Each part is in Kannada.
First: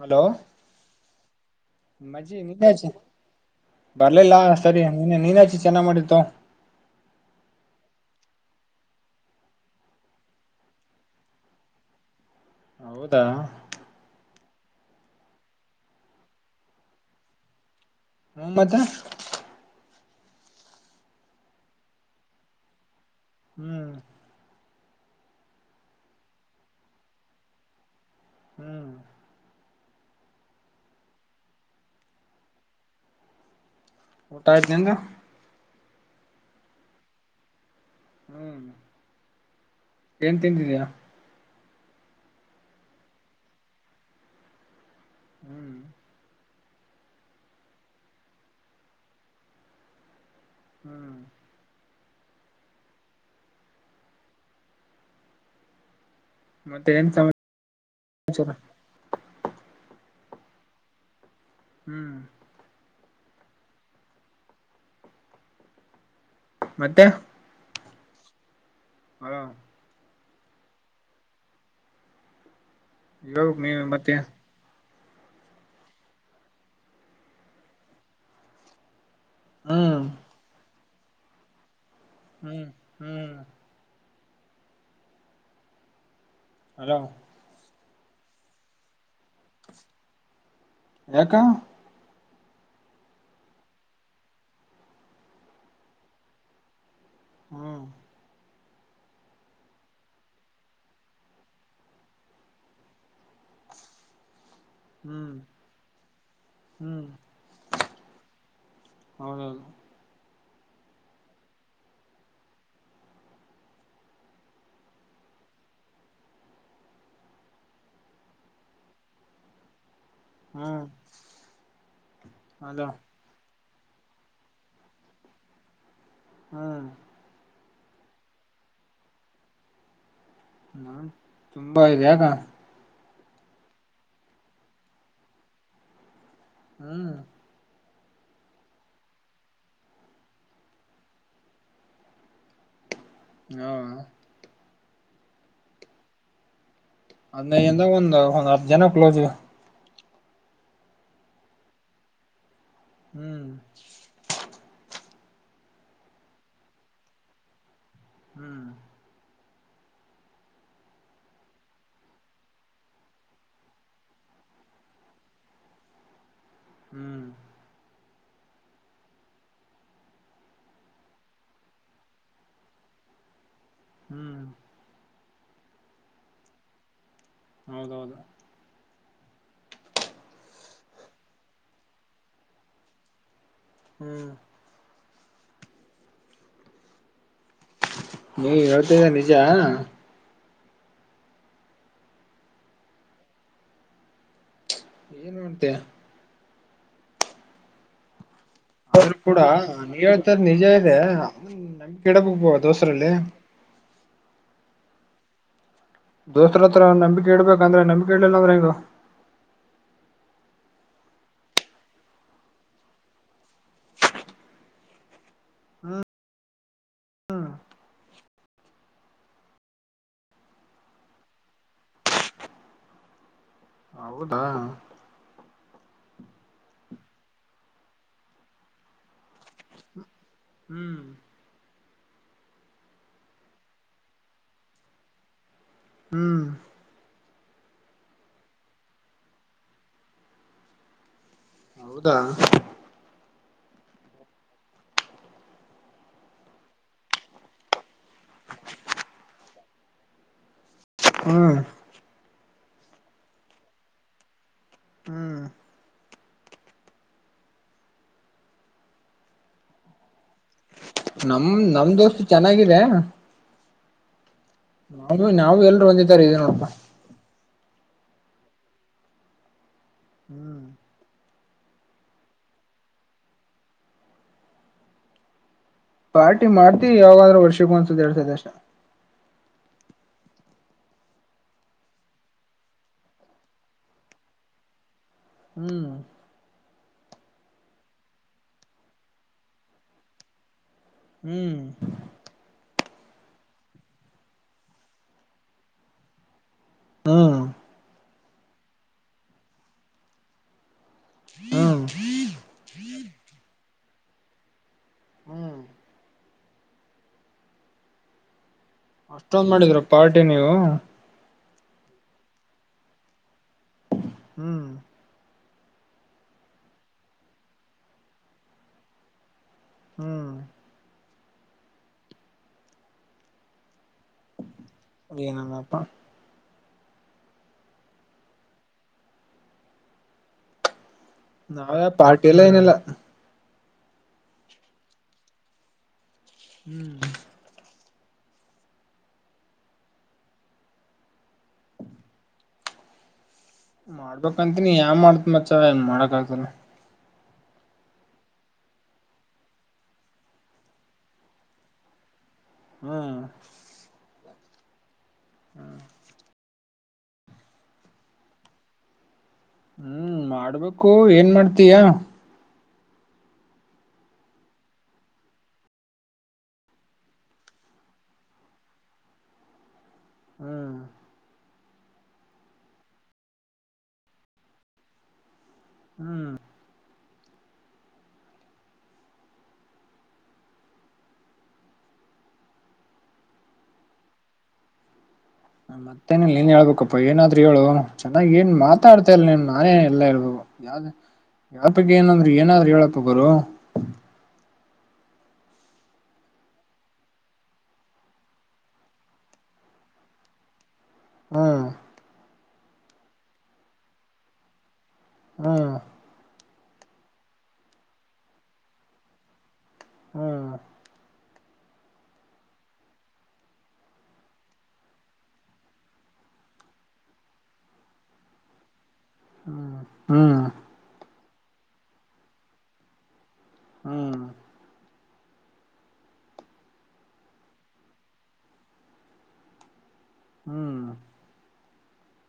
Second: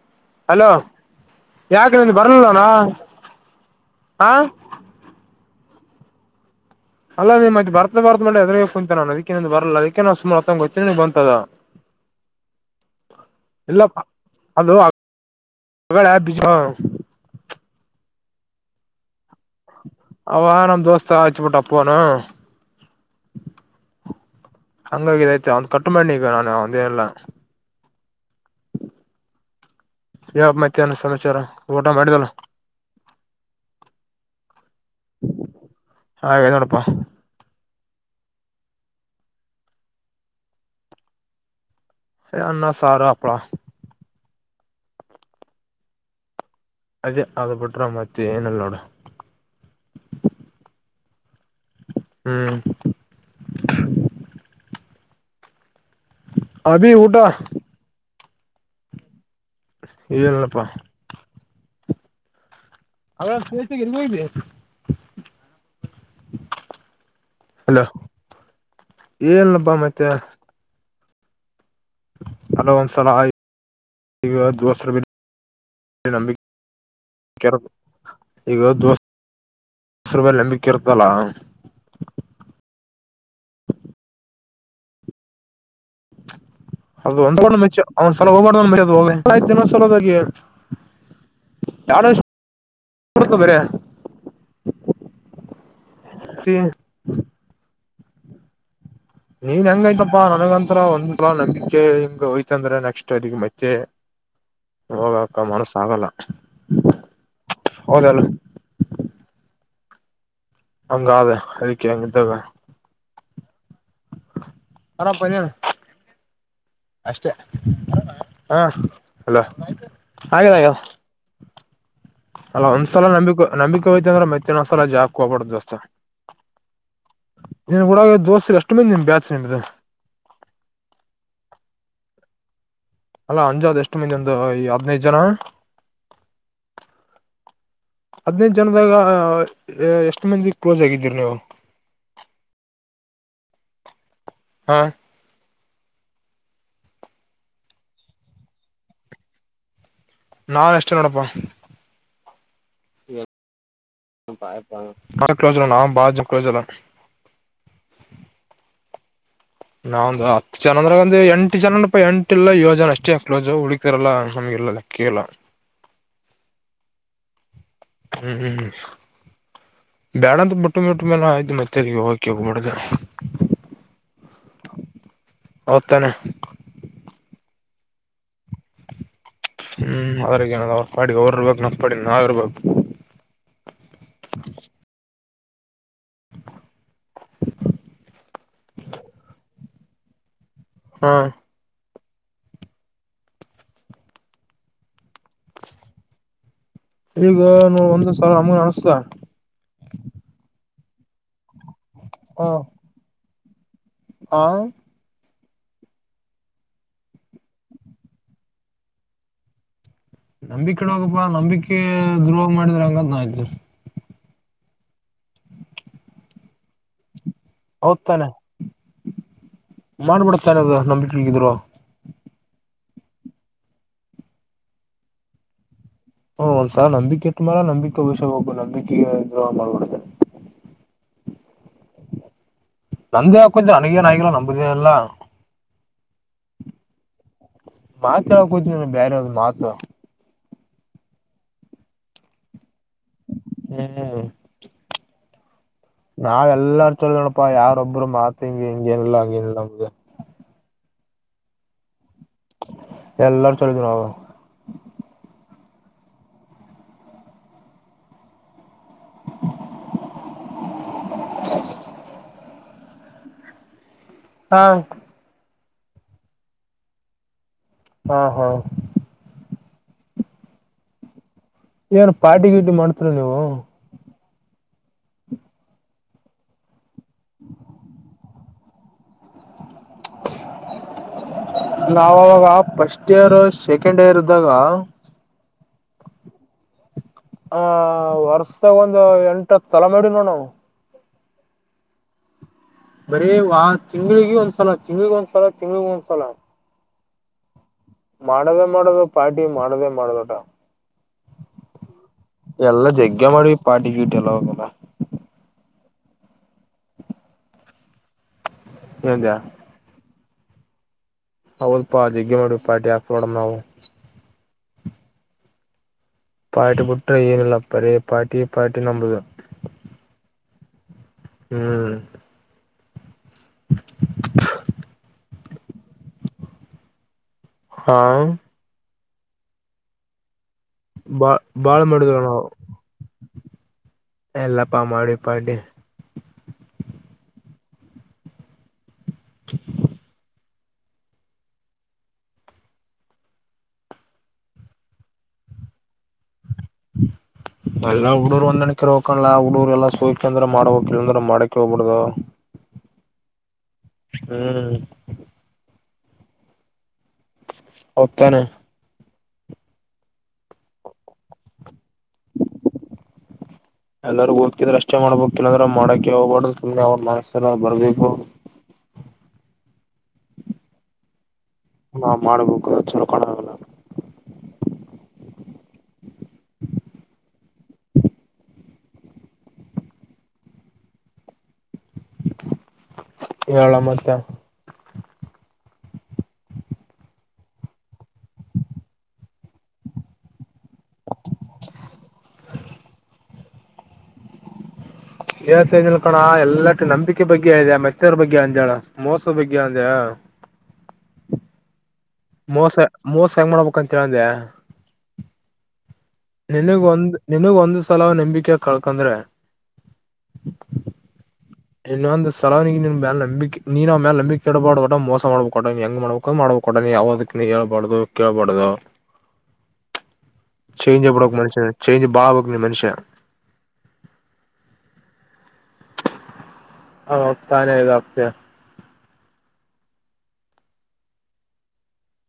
ಹಲೋ ಯಾಕೆ ನನ್ ಮಾ ಬರ್ಲಲ್ಲನಾ ನೀಜ ಹಾ ಬ--ಲ್ಲಾ ಸರಿ ನಿನ್ನ ನೀನಾಚಿ ಚೆನ್ನ್ ಮಾಡಿದ್ದು. ಅಲ್ಲ ನೀಮ್ ಮತ್ ಬರ್ತ ಬರ್ತ ಮಾಡೆ ಅದ ಕುಂತ ನ ಅದಕ್ಕೆೇಂದ ಬರಲ್ಲ ಅದಕ್ಕೆ ನಾ ಸುಮಾರುತ್ತೊಂಗ ಹಚ್ಚಚಗ್ ಬಂತದ. [unintelligible] ಹೌದಾ. ಇಲ್ಲ ಅದು.. ಮೊಹಮ್ಮತಾ. ಅವಾ ನಮ್ಮ್ ದೋಸ್ತಾ ಆಚು ಬಿಟ್ಟಾಪ್ಪನುು. ಹ್ಮ್. ಹಂಗಾಗಿಿದೈತ ಒಂದ್ ಕಟ್ು ಮಾಡನಿ ಈಗ ನಾನು ಒಂದೇನಲ್ಲ.. ಹ್ಮ್. ಯಾವ ಮಾತಿ ಅನ್ನ ಸಮಾಚಾರ ಊಟ ಮಾಡಿದಲ್ಲ. ಹೋಟಾ ದಂಗಾ. ಹಾ ಹೇಳನೋಡಪ್ಪಾ. ಹ್ಮ್ ಏನ್ ತಿಂದಿದೀಯಾ. ಅನ್ನ ಸಾರಪ್ಳ. ಹ್ಮ್ [unintelligible] ಅದೇ ಅದ ಬಿಟ್ರ ಮತ್ತೆ ಏನಲ್ಲೋಡ. ಹ್ಮ್. ಹ್ಮ್. ಅಭಿ ಮತ್ತೆ ಏನ್ ಊಟ ಸಮಾಚಾರ ಏಲ್ಲಪ್ಪ. ಹ್ಮ್. ಹ ಸತ ಗರಿಗ. ಮತ್ತೆ. ಅಲ ಹ ಏನಬ ಮತ್ತೆ. ಹಲೋ ಅಸಲ.. ಇವಾಗ ನೀ ಮತ್ತೆ ನಂಬೆ ಕೆ ಈಗ ದೋಸ್.. ಹ್ಮ್ ಗೆಸರ್ ಬಲ್ ನಂಬಿಕಿರ್ತಲ್ಲ.. ಹ್ಮ್ ಹ್ಮ್. ಹಲೋ ಅದು ಒಂದ ಮುಚೆ ಅವ್ನ್ ಸಲ ಹೋಗಬಾರ ಒ ಮರೋದು ಹೋಮೆ. ಪ್ರತಿ ಆಯ್ತಿ ಇನ್ನೊಂದ್ ಸಲ ಬಗ್ಗೆ. ಯಾಕ ಯಾಡುಸ್ ಬರೆ.. [inaudible] ಹ್ಮ್. ನೀನ್ ಹೆಂಗಯ್ತಪಾ ನನಗಂತರು ಒಂದ್ಸಲ ನಂಬಿಕೆ ಹಿಂಗ ಹೋಯ್ತ ಅಂದ್ರ ನೆಸ್ಟ್ ಯಾರಿಗೂ ಮತ್.. ಮತ್ತೆ ಹ್ಮ್ ಹೋಗಕ್ಕ ಮನಸ ಆಗಲ್ಲ ಹ್ಮ್ ಹೌದಾ ಇಲ್ಲ. ಹೌದೌದು. ಹಂಗ ಆದ ಅದಕ್ಕೆ ಹೆಂಗಿದ್ದಾಗ. ಅರಾಮ್ ಪಾ ನಿನ್. ಅಷ್ಟೆ ಹ ಅಲೋ ಆಗ್ಯಾದ್ ಆಗ್ಯಾದ.. ಹ್ಮ್ ಅಲ್ಲ ಅಲ ಒಂದ್ಸಲ ನಂಬಿಕೆ ನಂಬಿಕೆ ಹೋಯ್ತ್ ಅಂದ್ರ ಮತ್ತೆ ಇನ್ನೋದ್ಸಲ ಆ ಜಾಕ್ ಹೋಗ್ಬಾಡ್ದು ದೋಸ್ತ. ಹ್ಮ್. ನಿನ್ ಗುಡಾಗ್ ದೋಸ್ತ್ರ ಎಷ್ಟ್ ಮಂದಿ ಬ್ಯಾಚ್ ನಿಮ್ದ್. ಹ್ಮ ತುಂಬಾ ಇದೆ ಯಾಕ. ಅಲ್ಲಾ ಅಂಜಾದ್ ಎಷ್ಟು ಮಂದಿ ಒಂದು ಈ ಹದನೈದ ಜನ ಹ್ಮ್ ಹದ್ನನೈದ ಜನದಾಗ ಎಷ್ಟು ಮಂದಿ ಕ್ಲೋಸ್ ಆಗಿದ್ದೀರಿ ನೀವು [inaudible] ನಾವ ಹಾ ಒಂದ ಏನ್ ಒಂದ್ ಹತ್ತ ಜನ ಕ್ಲೋಸ್ ಇವಿ ನಾನ್ ಎಷ್ಟು ನೋಡಪ್ಪಾ ಹ್ಮ್ [unintelligible] ನಾವು ಕ್ಲೋಸ ನಾವು ಬಾಳ್ ಜನಕ್ಕ ಕ್ಲೋಸ್ ಇಲ್ಲ ಹ್ಮ್ ನಾವೊಂದು ಹತ್ತು ಜನ ಅಂದ್ರ ಅಂದ ಎಂಟ್ ಜನಪ್ಪ ಎಂಟ ಇಲ್ಲ ಏಳು ಜನ ಅಷ್ಟೇ ಕ್ಲೋಸ್ ಉಲ್ಕಿದೊರಲ್ಲ ನಮ್ಗೆ ಇಲ್ಲಲೆ ಕೆಲ ಹ್ಮ್ ಹ್ಮ್ ಹ್ಮ್ ಬೇಡಂತ ಬಟ್ಟು ಮಟ್ಟು ಮೇಲೆ ಆಯ್ತು ಮತ್ತೆರಿಗೆ ಹೋಗಕಿ ಹೋಗ್ಬಡ್ದ ಹ್ಮ್ [inaudible] ಹೌದ ತಾನೆ ಹೌದೌ ಹೌದ [inaudible] ಹ್ಮ್ ಅವ್ರ ಏನಅದ ಅವ್ರ ಪಾಡಿಗೆ ಅವ್ರ ಇರಬೇಕ ನಮ್ಮ ಪಾಡಿಗೆ ನಾವ ಇರಬೇಕ ಹ್ಮ್ [inaudible] ನೀವ ಹೇಳತಾ ಇರೋದ ನಿಜಾ ಹು ಏನ್ ಉಣ್ಣತಿ ಈಗನೊ ಒಂದ್ ಸಲ ನಮಗೂ ಅನ್ಸತೇತಿ ಆದ್ರ ಕೂಡ ನೀ ಹೇಳ್ತಾಇರೋದ ನಿಜ ಇದೆ [inaudible] ನಂಬಿಕೆ ಇಡಬೇಕ ದೋಸ್ರಲ್ಲಿ ಹಾ ದೋಸ್ತರ ಹತ್ರ ನಂಬಿಕೆ ಇಡ್ಬೇಕು ಅಂದ್ರೆ ನಂಬಿಕೆ ಇಡ್ಲಿಲ್ಲ ಅಂದ್ರ ಹೆಂಗೋ ನಂಬಿಕೆ ಇಡ್ಬೇಕಪ್ಪ ನಂಬಿಕೆ ದ್ರೋಹ ಮಾಡಿದ್ರೆ ಹೆಂಗಂತ ನಾ ಅಂತೀನಿ ಹ್ಮ [inaudible] ಹ್ಮ ಹೌದ್ತಾನೆ [inaudible] ಮಾಡ್ಬಿಡ್ತಾನೆ ಅದು ನಂಬಿಕೆದ್ರೋ ಹೌದಾ ಹ್ಮ ಒಂದ್ಸಲಾ ನಂಬಿಕೆ ಇಟ್ಟ ಮೇಲೆ ನಂಬಿಕೆ ಉಳಸ್ಕೊಬೇಕ್ ನಂಬಿಕೆ ದ್ರೋಹ ಮಾಡಬಾರದ [inaudible] ಹ್ಮ ನಂದೇ ಹಾಕೋದ್ದ ನನಗೇನ ಆಗಿಲ್ಲ ನಂಬುದೇ ಎಲ್ಲ ಹ್ಮ್ ಮಾತಯಾವಾಗ್ ಕೂತ ಬೇರೆ ಯಾವ್ದ ಮಾತ ಹೌದಾ ಹ್ಮ ನಾವಲ್ಲರ ಚಲದೋಣ್ಣಪ್ಪಾ ಯಾರೊಬ್ರು ಮಾತ್ ಹಿಂಗಿ ಹಿಂಗೇ ನಿಲ್ಲ ಹಂಗೇನ್ಇಲ್ಲಾ ನಮ್ದ್ ಹ್ಮ್ ಎಲ್ಲಾರು ಚೊಲೊದಿವ್ ನಾವು. ಹ್ಮ್ ನಮ್ ನಮ್ ದೋಸ್ತು ಚೆನ್ನಾಗಿದೆ. ಹಾ ಅವ ನಾವು ಎಲ್ರರು ಒಂದೇ ತರ ಇದೀವಿ ನೋಡಪ್ಪ ಹಾ ಹಾ ಹ್ಮ್ ಏನ್ ಪಾರಟಿ ಗೀಟಿ ಮಾಡ್ತರಿ ನೀವು ಪಾರ್ಟಿ ಮಾಡ್ತಿವಿ ಯಾವಾಗಾದ್ರೂ ವರ್ಷಗೂ ಅನ್ಸದೆ ಎರ್ತೈದ ಅಷ್ಟ ನಾವಾಗ ಫಸ್ಟ್ ಇಯರ್ ಸೆಕೆಂಡ್ ಇಯರ್ ಇದ್ದಾಗ ಹ್ಮ್ ಆ ವರ್ಷಾಗ ಒಂದು್ ಎಂಟತ್ ತಲ ಮಾಡಿ ನೋ ನಾವು ಹ್ಮ್ ಬರೀ ವ ತಿಂಗಗಳಳಿಗೆ ಒಂದ್ಸಲ ತಿಂಗ್ಳಿಗೆ ಒಂದ್ಸಲ ತಿಂಗಗಳಗ ಒಂದ್ಸಲ ಹಾ ಮಾಡೋದೇ ಮಾಡೋದು ಪಾರ್ಟಿ ಮಾಡೋದೇ ಮಾಡೋದುಟಾ ಹ್ಮ ಎಲ್ಲ ಜಗ್ಗ ಮಾಡಿ ಪಾಟಿ ಪೀಟಿ ಎಲ್ಲ ಹೋಗಲ್ಲ ಹ್ಮ್ ಏಂದ್ಯಾ ಅಷ್ಟೊಂದ್ ಮಾಡಿದ್ರರು ಪಾರ್ಟಿ ನೀವು ಹೌದಪ್ಪಾ ಜಗ್ಗೆ ಮಾಡಿ ಪಾಟಿಾಸ್ೋಡಣ ನಾವು ಹ್ಮ್ ಪಾಟಿಬುಟ್ಟ್ರ ಏನಿಲ್ಲಪ್ಪ ರೇ ಪಾಟಿ ಪಾಟಿ ನಂಬದು ಹ್ಮ್ ಹ್ಮ್ [inaudible] ನುಲ್ಲಪ್ಪ ಹಾ ಬಾಳ್ ಬಾಳ್ ನಾವೇ ಮಾಡಿದ್್ರ ಪಾರ್ಟಿ ನಾವು ಎಲ್ಲ ಏನಿಲ್ಲ ಎಲ್ಲಪ್ಪ ಮಾಡಿ ಪಡಿ ಹ್ಮ್ [inaudible] ಮಾಡ್ಬಂತ ನೀ ಯಾನ್ ಮಾಡತ್ ಮಚ ಏನ್ ಮಾಡಕ್ ಆಲ್ಲ [inaudible] ಎಲ್ಲಾ ಹುಡುೂರು ಒಂದಣಕಿ ಹಕಲ್ಲ ಹುಡಗರುಲ್ಲ ಸೋಕ ಅ್ರ ಮಾಡ ಹಕಿಲ್ಲ ಅಂದ್ರೆ ಮಾಡಕ ಹೋಗ್ಬಿಡ್ದು ಹ್ಮ್ ಹ್ಮ್ ಹತಾನೆ ಹ್ಮ್ ಮಾಡ್ಬೇಕು ಏನ್ ಮಾಡ್ತಯಾ [inaudible] ಎಲ್ಲರಿೂ ಓದ್ಕಿದ್ರೆ ಅಷ್ಟೇ ಮಾಡ್ಬಬೇಕಲ್ಲಂದ್ರ ಮಾಡಕ ಹೋಗ್ಬಾರ್ದ ಸುಮ್ಮನೆ ಅವ್ರ ಮನಸರ ಬರ್ಬೇಕು ಹ್ಮ್ ಹಾ ಮಾಡ್ಬೇಕು ಚಲಕೊಂಡಾಗಲ್ಲ ಹ್ಮ್ ಹೇಳ ಮತ್ತೆ ಮತ್ತೇನನ್ ನೀನ್ ಹೇಳ್ಬೇಕಪ್ಪ ಏನಾದ್ರರು ಹೇಳು ಚೆನ್ನಾಗಿ ಏನ್ ಮಾತಾಡ್ತಾ ಇರ್ ನೀ ನಾನೇ ಎಲ್ಲಾೇಬೇಕು ಯಾವ್ದ ಯಪಿಗೆ ಏನಂದ್ರರು ಏನಾದ್ರರು ಹೇಳಪ್ಪ ಗರು ಹಏಳ್ತಿಲ್ಕೋಣ ಎಲ್ಲಟ ನಂಬಿಕೆ ಬಗ್ಗೆ ಇದೆ ಮೆತ್ತರ ಬಗ್ಗೆ ಅಂಜಳ ಮೋಸ ಬಗ್ ಅಂದಯ ಹ್ಮ ಮೋಸ ಮೋಸ ಹೆಂಗ್ ಮಾಡ್ಬೇಕ ಅಂತ ಹೇಳೇಳಂದೆ ಹ್ಮ್ ನಿನಗ್ ಒಂದ್ ನಿನಗ್ ಒಂದ್ ಸಲ ನಂಬಿಕೆ ಕಳ್ಕಂದ್ರೆ ಹ್ಮ್ ಇನ್ನೊಂದಂದು ಸಲವಿಗೆನ್ ಮ ನಂಬಿಕೆ ನೀನ್ ಅವ್ ಮೇಲೆ ನಂಬಿಕೆಡಬಾಡ್ ಕೊಟ ಮೋಸ ಮಾಡ್ಬೇಕ ಕೊಟ್ಟಟ ಹೆಂಗ ಮಾಡ್ಬೇಕು ಮಾಡಬೇಕು ಕೊಡ ನೀ ಯಾವವುದಕ್ಕ ನೀ ಹೇಳ್ಬಾರ್ದು ಕೇಳ್ಬಾರ್ದು ಹ್ಮ ಹ್ಮ್ ಚೇಂಜ್ ಎಪ್ಪಡ ಮನುಷ್ಯ ಚೇಂಜ್ ಬಾಬೋಗಿ ಮನುಷ್ಯ ಹ್ಮ್ ಹ ತಾನೇ ಇದು ಆಪ್ತಾ ಹ್ಮ್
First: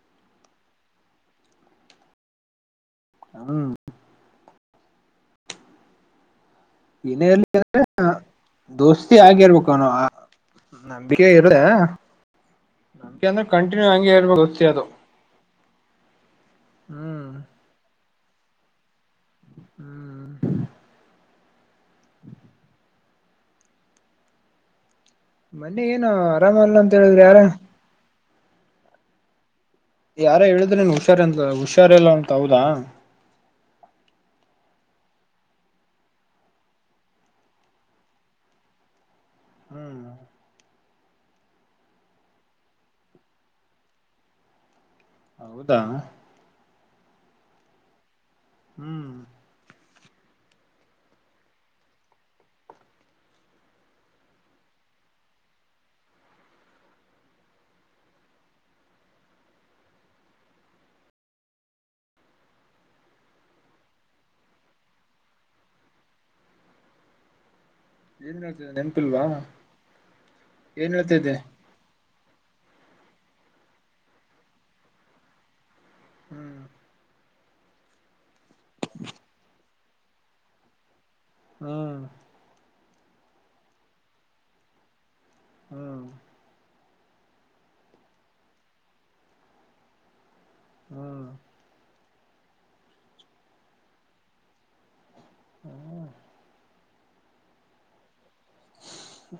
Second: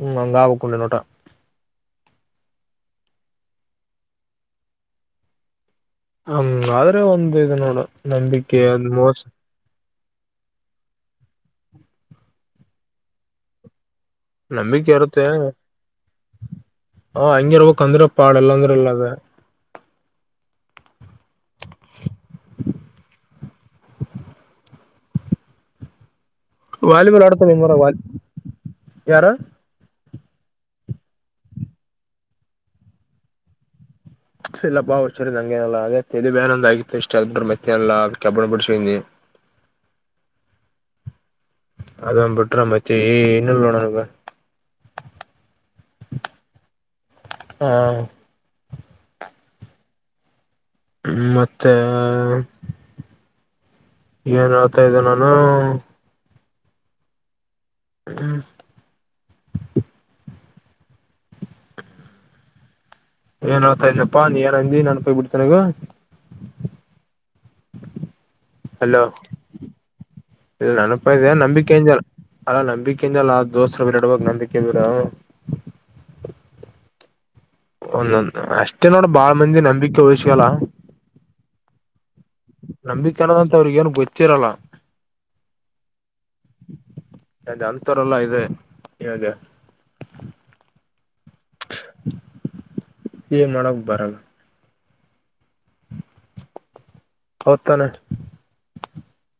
ಹ್ಮ್ ಹಂಗ ಆವುಕ್ಕೊಂಡೆ ನೋಟಾ ಹ್ಮ್ ಹಂಗ್ ಆದ್ರೆ ಇನ್ನ ಒಂದ್ ಇದು ಅ್ರೆ ನೋಡು ನಂಬಿಕೆ ದೋಸ್ತಿ ಮೋಸ ಆಗಿರ್ಬೇಕ [inaudible] ನಂಬಿಕೆ ಇರದೆ ನಂಬಿಕೆ ಅಂದ್ರೆ ಕಂಟಿನ್ಯೂ ಹ ನಂಬಿಕೆ ಇರುತ್ತೆ ಹ ಹ್ಮ್ ಹಂಗಿರ್ಬಕ್ ಅಂದ್ರೆ ಪಾಳ ಎಲ್ಲಾಂದ್ರೆ ಇಲ್ಲ ಅದ ಹ್ಮ್ [unintelligible] ಮೊನ್ನೆ ಏನ ವಾಲಿಬಾಲ್ ಆಡ್ತ ಮನ್ ಮರ ವಾಲ ಯಾರು ಯಾರ ಹೇಳಿದ್ರೆ ನೀನ್ ಹುಷಾರ ಅಂತ ಹುಷಾರಲ್ಲ ಅಂತ ಹೌದಾ ಇಲ್ಲ ಬಾರ್ರ್ ಹಂಗೇನಲ್ಲ ಅದೇ ತೆದು ಬೇನಂದ ಆಗಿತ್ತು ಇಷ್ಟ ಎ ಬಿ ಮೆತ್ತೆನಲ್ಲ ಕಬ್ಣ ಬಿಡ್ ಹ್ಮ್ ಅದ ಬಿಡ್ರ ಮತ್ತೆ ಇನ್ನುಣನಗ ಹೌದಾ ಹಾ ಹ್ಮ್ ಹ್ಮ ಮತ್ತೆ ಏನ್ ಹಳ್ತಾ ಇದ್ದೆ ನಾನು ಹ್ಮ್ [unintelligible] ಏನ್ ಹತಾ ಇದನಪ್ಪಾ ನೀ ಏನಂದ ನನ್ಪಯ ಬಿಡ್ತನೆಗ ಏನ್ ಹೇಳ್ತಿದ್ದೆ ಹಲೋ ನೆನಪಿಲ್ವಾ ಇ ಏನ್ ನನಪ್ದ ಹೇಳ್ತಿದ್ದೆ ನಂಬಿಕೆ ಅಲ್ಲಾ ನಂಬಿಕೆಜಲ್ಲ ಆ ದೋಸ್ತರು ಬಿಡವಾಗ ನಂದಿಕೇರ ಹ್ಮ್ ಒಂದೊಂದ್ ಅಷ್ಟೇ ನೋಡ ಬಾಳ ಮಂದಿ ನಂಬಿಕೆ ಹಯ್ಕಲ್ಲ ಹ್ಮ್ ನಂಬ್ಕನದಂತ ಅವ್ರಿಗ ಏನ್ ಗೊತ್ತಿರಲ್ಲ ಹ್ಮ ಹಾಗೆ ಅಂತರೆಲ್ಲ ಇದೆ ಹಾಗ. ಹ್ಮ [inaudible] ಏನ್ ಮಾಡಕ್ ಬರಲ್ಲ. ಹ್ಮ [inaudible] ಹದ್ತಾನೆ..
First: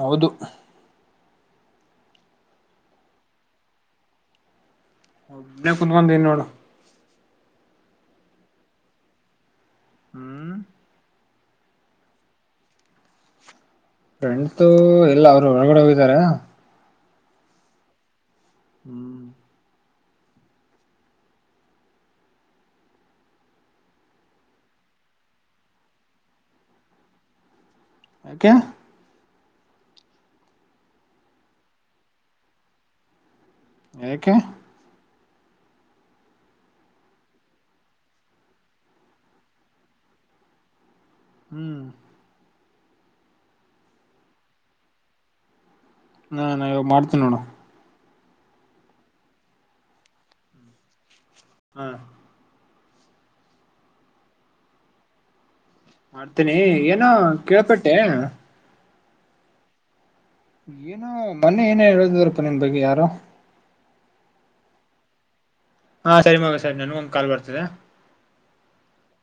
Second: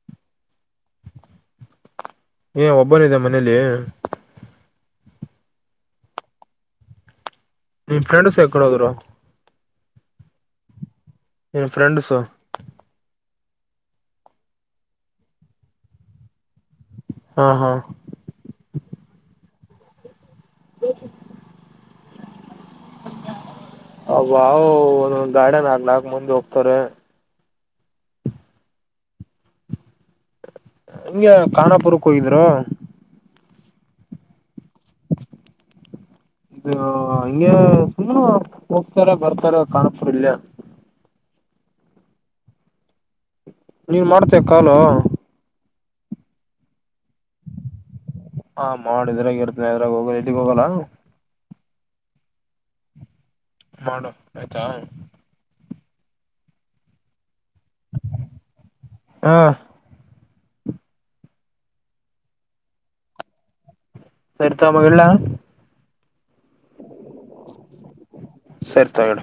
ಹೌದು! ಏ ಒಬ್ಬನಿದೆ ಮನೇಲಿ... ಹೌ ಕುತ್ ಬಂದನ್ ನೋಡು. ನಿನ್ ಫ್ರೆಂಡ್ಸ್ ಎಕಡೋ್ರು... ಹ್ಮ್ [inaudible] ನಿನ್ನ ಫ್ರೆಂಡ್ಸು. ಫ್ರೆಂಡ್ ತು ಎಲ್ಲ ಅವರು ಒಳಗಡೆ ಹೋಗಿದಾರ. ಹಾ ಹಾ [unintelligible] ಹ್ಮ್ [unintelligible] ಹ ಅಾ ಒಂದೊಂದ್ ಗಾಡ ನಾಲ್ ನಾಕ ಮುಂದ ಹೋಗ್ತಾರೆ ಆಕ ನಿಮ್ಗೆ ಕಖಾನಾಪುರಕ್ಕೆ ಹೋಗಿದ್ರು ಯಏಕ [unintelligible] ಅ ಹಂಗೆ ಸುಮ್ಮ ಹೋಗ್ತಾರ ಬರ್ತಾರ ಕಾಣಪುರ್ ಇಲ್ಯ... ಹ್ಮ್ [inaudible] ನೀನ್ ಮಾಡ್ತೇ ಕಾಲು... ಹಾಾನಾ ಇವಾಗ ಮಾಡ್ತೀನ ನೋಡ. ಹಾ ಮಾಡಿದ್ರಾಗ ಇರ್ತೇನೆ ಅದ್ರಾಗ ಹೋಗ ಎಲ್ಲಿಗ್ ಹೋಗಲ್ಲ. ಹಾ [inaudible] ಮಾಡು ಆಯ್ತಾ... ಮಾಡ್ತೇನಿ ಏನ ಕೇಳ್ಪಟ್ಟೆ... ಹಾ [inaudible] ಏನೋ ಮನೆ ಏನ ಹೇಳುದವರ್ಪ್ಪ ನಿಮ್ ಬಗ್ಗೆ ಯಾರೋ... ಸರಿತ ಮಲ್ಲ... ಹಾ ಸರಿ ಮಗ ಸರಿ ನನ್ಗ ಒಂದ ಕಾ ಬರ್ತದೆ... ಸರಿ ತಗಡ.